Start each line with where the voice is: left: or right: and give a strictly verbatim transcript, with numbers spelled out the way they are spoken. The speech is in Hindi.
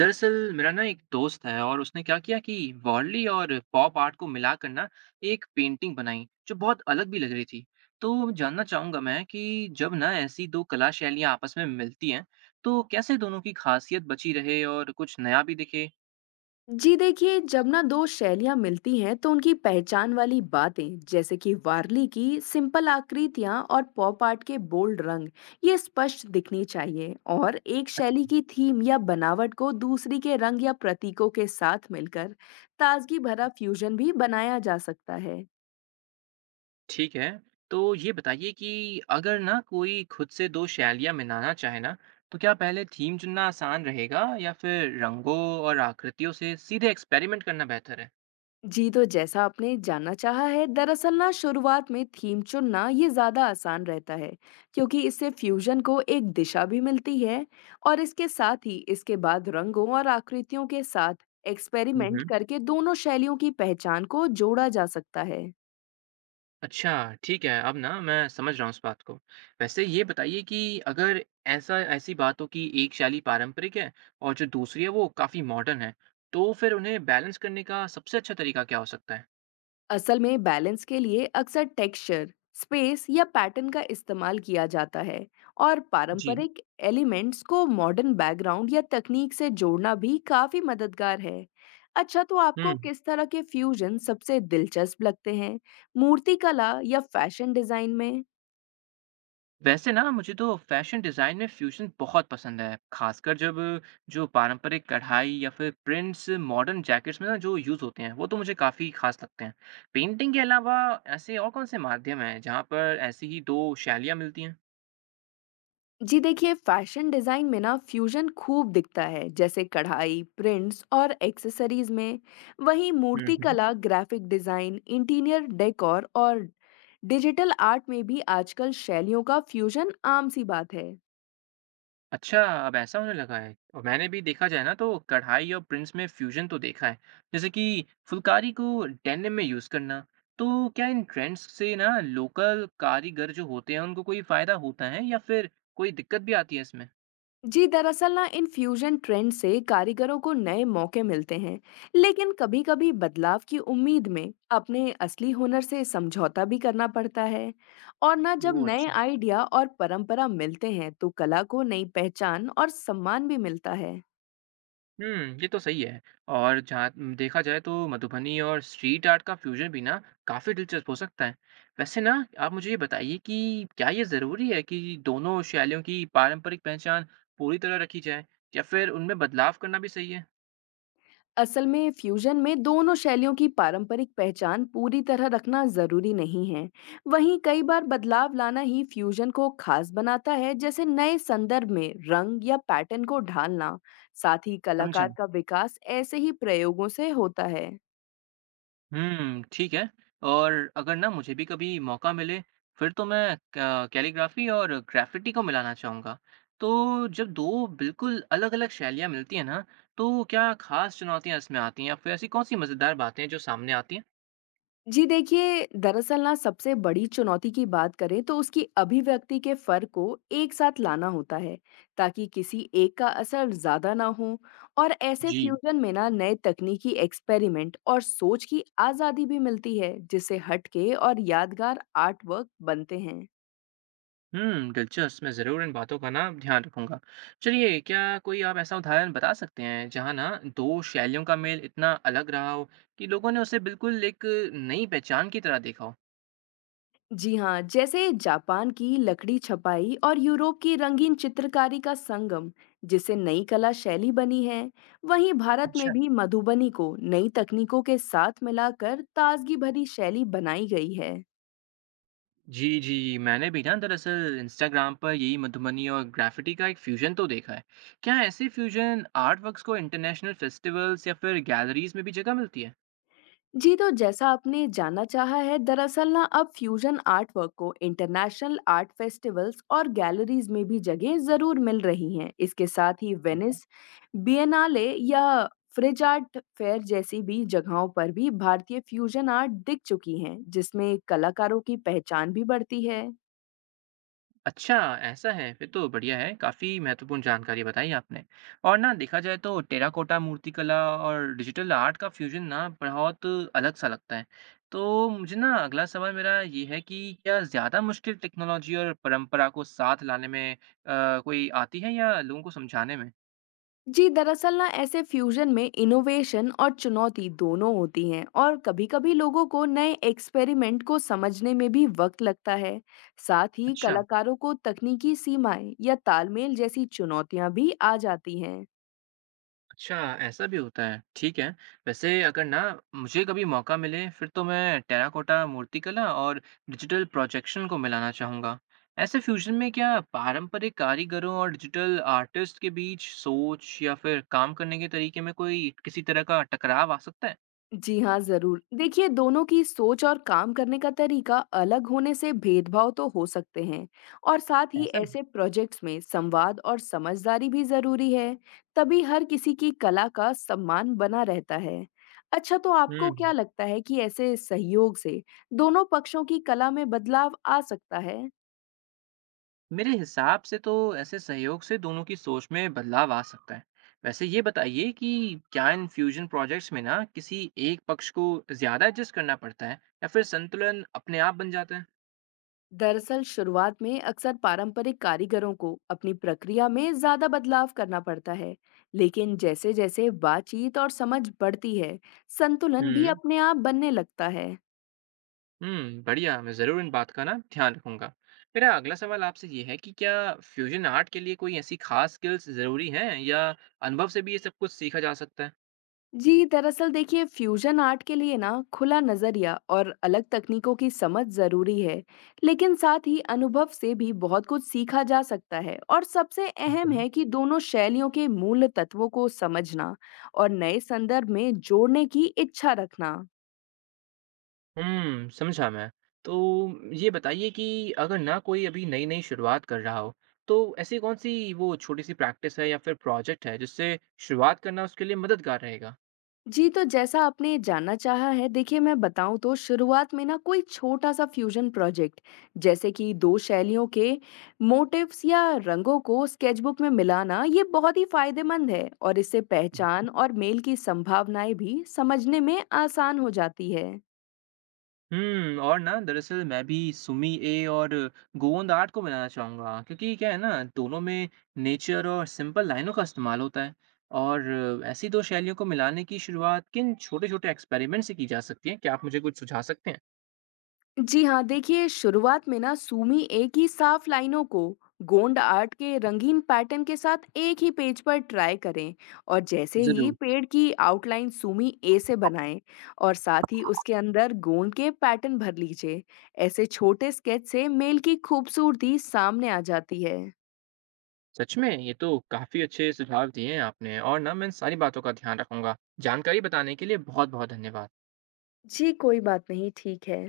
right: दरअसल मेरा ना एक दोस्त है और उसने क्या किया कि वॉर्ली और पॉप आर्ट को मिलाकर ना एक पेंटिंग बनाई जो बहुत अलग भी लग रही थी। तो जानना चाहूंगा मैं कि जब ना ऐसी दो कला शैलियां आपस में मिलती हैं तो कैसे दोनों की खासियत बची रहे और कुछ नया भी दिखे।
left: जी देखिए, जब ना दो शैलियाँ मिलती हैं तो उनकी पहचान वाली बातें जैसे कि वारली की सिंपल आकृतियाँ और पॉप आर्ट के बोल्ड रंग ये स्पष्ट दिखनी चाहिए। और एक शैली की थीम या बनावट को दूसरी के रंग या प्रतीकों के साथ मिलकर ताजगी भरा फ्यूजन भी बनाया जा सकता है।
right: ठीक है। तो ये बताइए कि अगर ना कोई खुद से दो शैलियां मिलाना चाहे ना, तो क्या पहले थीम चुनना आसान रहेगा या फिर रंगों और आकृतियों से सीधे एक्सपेरिमेंट करना बेहतर
left: जी, तो जैसा आपने जानना चाहा है, दरअसल ना शुरुआत में थीम चुनना ये ज़्यादा आसान रहता है, क्योंकि इससे फ्यूजन को एक दिशा भी मिलती है। और इसके साथ ही इसके बाद रंगों और आकृतियों के साथ एक्सपेरिमेंट
right: है।
left: करके दोनों शैलियों की पहचान को जोड़ा जा सकता है।
right: अच्छा, ठीक है। अब ना मैं समझ रहा हूँ इस बात को। वैसे ये बताइए कि अगर ऐसा ऐसी बात हो कि एक शैली पारंपरिक है और जो दूसरी है वो काफ़ी मॉडर्न है, तो फिर उन्हें बैलेंस करने का सबसे अच्छा तरीका क्या हो सकता है?
left: असल में बैलेंस के लिए अक्सर टेक्सचर, स्पेस या पैटर्न का इस्तेमाल किया जाता है, और
right: जी।
left: पारंपरिक एलिमेंट्स को मॉडर्न बैकग्राउंड या तकनीक से जोड़ना भी काफी मददगार है। अच्छा, तो आपको
right: हुँ।
left: किस तरह के फ्यूजन सबसे दिलचस्प लगते हैं, मूर्ति कला या फैशन डिजाइन में?
right: वैसे ना मुझे तो फैशन डिज़ाइन में फ्यूज़न बहुत पसंद है, ख़ासकर जब जो पारंपरिक कढ़ाई या फिर प्रिंट्स मॉडर्न जैकेट्स में ना जो यूज़ होते हैं, वो तो मुझे काफ़ी ख़ास लगते हैं। पेंटिंग के अलावा ऐसे और कौन से माध्यम हैं जहाँ पर ऐसी ही दो शैलियाँ मिलती हैं?
left: जी देखिए, फैशन डिजाइन में ना फ्यूजन खूब दिखता है, जैसे कढ़ाई, प्रिंट्स और एक्सेसरीज में। वहीं
right: हुँ, हुँ।
left: मूर्तिकला, ग्राफिक डिजाइन, इंटीरियर डेकोर और डिजिटल आर्ट में भी आजकल शैलियों का फ्यूजन आम सी बात है।
right: अच्छा, अब ऐसा होने लगा है। और मैंने भी देखा जाए ना तो कढ़ाई और प्रिंट्स में फ्यूजन तो देखा है। जैसे कि फुलकारी को डेनिम में यूज़ करना। तो क्या इन ट्रेंड्स से ना लोकल कारीगर जो होते हैं उनको कोई फ़ायदा होता है या फिर कोई दिक्कत भी आती है इसमें?
left: जी दरअसल ना इन फ्यूजन ट्रेंड से कारीगरों को नए मौके मिलते हैं, लेकिन कभी-कभी बदलाव की उम्मीद में अपने असली हुनर से समझौता भी करना पड़ता है। और ना जब
right: ओह!
left: नए
right: अच्छा।
left: आइडिया और परंपरा मिलते हैं तो कला को नई पहचान और सम्मान भी मिलता है।
right: हुँ, ये तो सही है। और जहाँ उम, देखा जाए तो मधुबनी और स्ट्रीट आर्ट का फ्यूज़न भी ना काफ़ी दिलचस्प हो सकता है। वैसे ना आप मुझे ये बताइए कि क्या ये ज़रूरी है कि दोनों शैलियों की पारंपरिक पहचान पूरी तरह रखी जाए या फिर उनमें बदलाव करना भी सही है?
left: असल में फ्यूजन में दोनों शैलियों की पारंपरिक पहचान पूरी तरह रखना जरूरी नहीं है। वहीं कई बार बदलाव लाना ही फ्यूजन को खास बनाता है, जैसे नए संदर्भ में रंग या पैटर्न को ढालना। साथ ही
right: समझा।
left: कलाकार का विकास ऐसे ही प्रयोगों से होता है।
right: हुँ, ठीक है। और अगर ना मुझे भी कभी मौका मिले, फिर तो मैं क कैलीग्राफ़ी और ग्राफ़िटी को मिलाना चाहूँगा। तो जब दो बिल्कुल अलग-अलग शैलियाँ मिलती हैं ना, तो क्या ख़ास चुनौतियाँ इसमें आती हैं या फिर ऐसी कौन-सी मज़ेदार बातें हैं जो सामने आती हैं?
left: जी देखिए, दरअसल ना सबसे बड़ी चुनौती की बात करें तो उसकी अभिव्यक्ति के फर्क को एक साथ लाना होता है, ताकि किसी एक का असर ज्यादा ना हो। और ऐसे
right: जी।
left: फ्यूजन में ना नए तकनीकी एक्सपेरिमेंट और सोच की आजादी भी मिलती है, जिससे हटके और यादगार आर्ट वर्क बनते हैं।
right: हुँ, दिलचस्प। मैं ज़रूर इन बातों का ना ध्यान रखूँगा। चलिए, क्या कोई आप ऐसा उदाहरण बता सकते हैं, जहाँ ना दो शैलियों का मेल इतना अलग रहा हो कि लोगों ने उसे बिल्कुल एक नई पहचान की तरह देखा हो?
left: जी हाँ, जैसे जापान की लकड़ी छपाई और यूरोप की रंगीन चित्रकारी का संगम, जिससे नई कला शैली बनी है। वहीं भारत में भी मधुबनी को नई तकनीकों के साथ मिलाकर ताजगी भरी शैली बनाई गई है।
right: जी, जी। मैंने भी ना दरअसल इंस्टाग्राम पर यही मधुबनी और ग्राफ़िटी का एक फ्यूज़न तो देखा है। क्या ऐसे फ्यूज़न आर्ट वर्क्स को इंटरनेशनल फेस्टिवल्स या फिर गैलरीज़ में भी जगह मिलती है?
left: जी, तो जैसा आपने जानना चाहा है, दरअसल ना अब फ्यूजन आर्ट वर्क को इंटरनेशनल आर्ट फेस्टिवल्स और गैलरीज में भी जगह जरूर मिल रही हैं। इसके साथ ही वेनिस बियनाले या फ्रिज आर्ट फेयर जैसी भी जगहों पर भी भारतीय फ्यूजन आर्ट दिख चुकी हैं, जिसमें कलाकारों की पहचान भी बढ़ती है।
right: अच्छा, ऐसा है। फिर तो बढ़िया है। काफ़ी महत्वपूर्ण जानकारी बताई आपने। और ना देखा जाए तो टेराकोटा मूर्तिकला और डिजिटल आर्ट का फ्यूज़न ना बहुत अलग-सा लगता है। तो मुझे ना अगला सवाल मेरा ये है कि क्या ज़्यादा मुश्किल टेक्नोलॉजी और परंपरा को साथ लाने में अ, कोई आती है या लोगों को समझाने में?
left: जी दरअसल ना ऐसे फ्यूजन में इनोवेशन और चुनौती दोनों होती हैं, और कभी-कभी लोगों को नए एक्सपेरिमेंट को समझने में भी वक्त लगता है। साथ ही
right: अच्छा,
left: कलाकारों को तकनीकी सीमाएं या तालमेल जैसी चुनौतियां भी आ जाती हैं।
right: अच्छा, ऐसा भी होता है, ठीक है। वैसे अगर ना मुझे कभी मौका मिले फिर तो मैं टेराकोटा मूर्तिकला और डिजिटल प्रोजेक्शन को मिलाना चाहूँगा। ऐसे फ्यूजन में क्या पारंपरिक कारीगरों और डिजिटल आर्टिस्ट के बीच सोच या फिर काम करने के तरीके में कोई किसी तरह का टकराव आ सकता है?
left: जी हाँ, ज़रूर। देखिए, दोनों की सोच और काम करने का तरीका अलग होने से भेदभाव तो हो सकते हैं, और साथ ही
right: ऐसा?
left: ऐसे प्रोजेक्ट्स में संवाद और समझदारी भी ज़रूरी है, तभी हर किसी की कला का सम्मान बना रहता है। अच्छा, तो आपको
right: हुँ।
left: क्या लगता है कि ऐसे सहयोग से दोनों पक्षों की कला में बदलाव आ सकता है?
right: मेरे हिसाब से तो ऐसे सहयोग से दोनों की सोच में बदलाव आ सकता है। वैसे ये बताइए कि क्या इन फ्यूजन प्रोजेक्ट्स में ना किसी एक पक्ष को ज़्यादा एडजस्ट करना पड़ता है या फिर संतुलन अपने आप बन जाता है?
left: दरअसल शुरुआत में अक्सर पारंपरिक कारीगरों को अपनी प्रक्रिया में ज्यादा बदलाव करना पड़ता है, लेकिन जैसे जैसे बातचीत और समझ बढ़ती है, संतुलन भी
right: हम्म।
left: अपने आप बनने लगता है।
right: हम्म, बढ़िया। मैं ज़रूर इन बात का ना ध्यान रखूंगा। मेरा अगला सवाल आपसे ये है कि क्या फ्यूजन आर्ट के लिए कोई ऐसी खास स्किल्स ज़रूरी हैं या अनुभव से भी ये सब कुछ सीखा जा सकता
left: जी दरअसल देखिए, फ्यूजन आर्ट के लिए ना खुला नजरिया और अलग तकनीकों की समझ जरूरी है, लेकिन साथ ही अनुभव से भी बहुत कुछ सीखा जा सकता है। और सबसे
right: है?
left: अहम है कि दोनों शैलियों के मूल तत्वों को समझना और नए संदर्भ में जोड़ने की इच्छा रखना।
right: हुँ, समझा मैं। तो ये बताइए कि अगर ना कोई अभी नई-नई शुरुआत कर रहा हो, तो ऐसी कौन-सी वो छोटी-सी प्रैक्टिस है या फिर प्रोजेक्ट है जिससे शुरुआत करना उसके लिए मददगार रहेगा?
left: जी, तो जैसा आपने जानना चाहा है, देखिए, मैं बताऊँ तो शुरुआत में ना कोई छोटा-सा फ्यूज़न प्रोजेक्ट, जैसे कि दो शैलियों के मोटिव्स या रंगों को स्केचबुक में मिलाना, ये बहुत ही फ़ायदेमंद है। और इससे पहचान और मेल की संभावनाएँ भी समझने में आसान हो जाती है।
right: हुँ, और ना दरअसल मैं भी सुमी ए और गोंद आर्ट को बनाना चाहूँगा क्योंकि क्या है ना दोनों में नेचर और सिंपल लाइनों का इस्तेमाल होता है। और ऐसी दो शैलियों को मिलाने की शुरुआत किन छोटे-छोटे एक्सपेरिमेंट से की जा सकती है? क्या आप मुझे कुछ सुझा सकते हैं?
left: जी हाँ, देखिए, शुरुआत में ना सूमी एक ही साफ लाइनों को गोंड आर्ट के रंगीन पैटर्न के साथ एक ही पेज पर ट्राई करें। और जैसे ही
right: ज़रूर।
left: पेड़ की आउटलाइन सूमी ए से बनाएं और साथ ही उसके अंदर गोंद के पैटर्न भर लीजिए, ऐसे छोटे स्केच से मेल की खूबसूरती सामने आ जाती है।
right: सच में ये तो काफी अच्छे सुझाव दिए हैं आपने और ना मैं इन सारी बातों का ध्यान रखूंगा। जानकारी बताने के लिए बहुत बहुत धन्यवाद।
left: जी, कोई बात नहीं, ठीक है।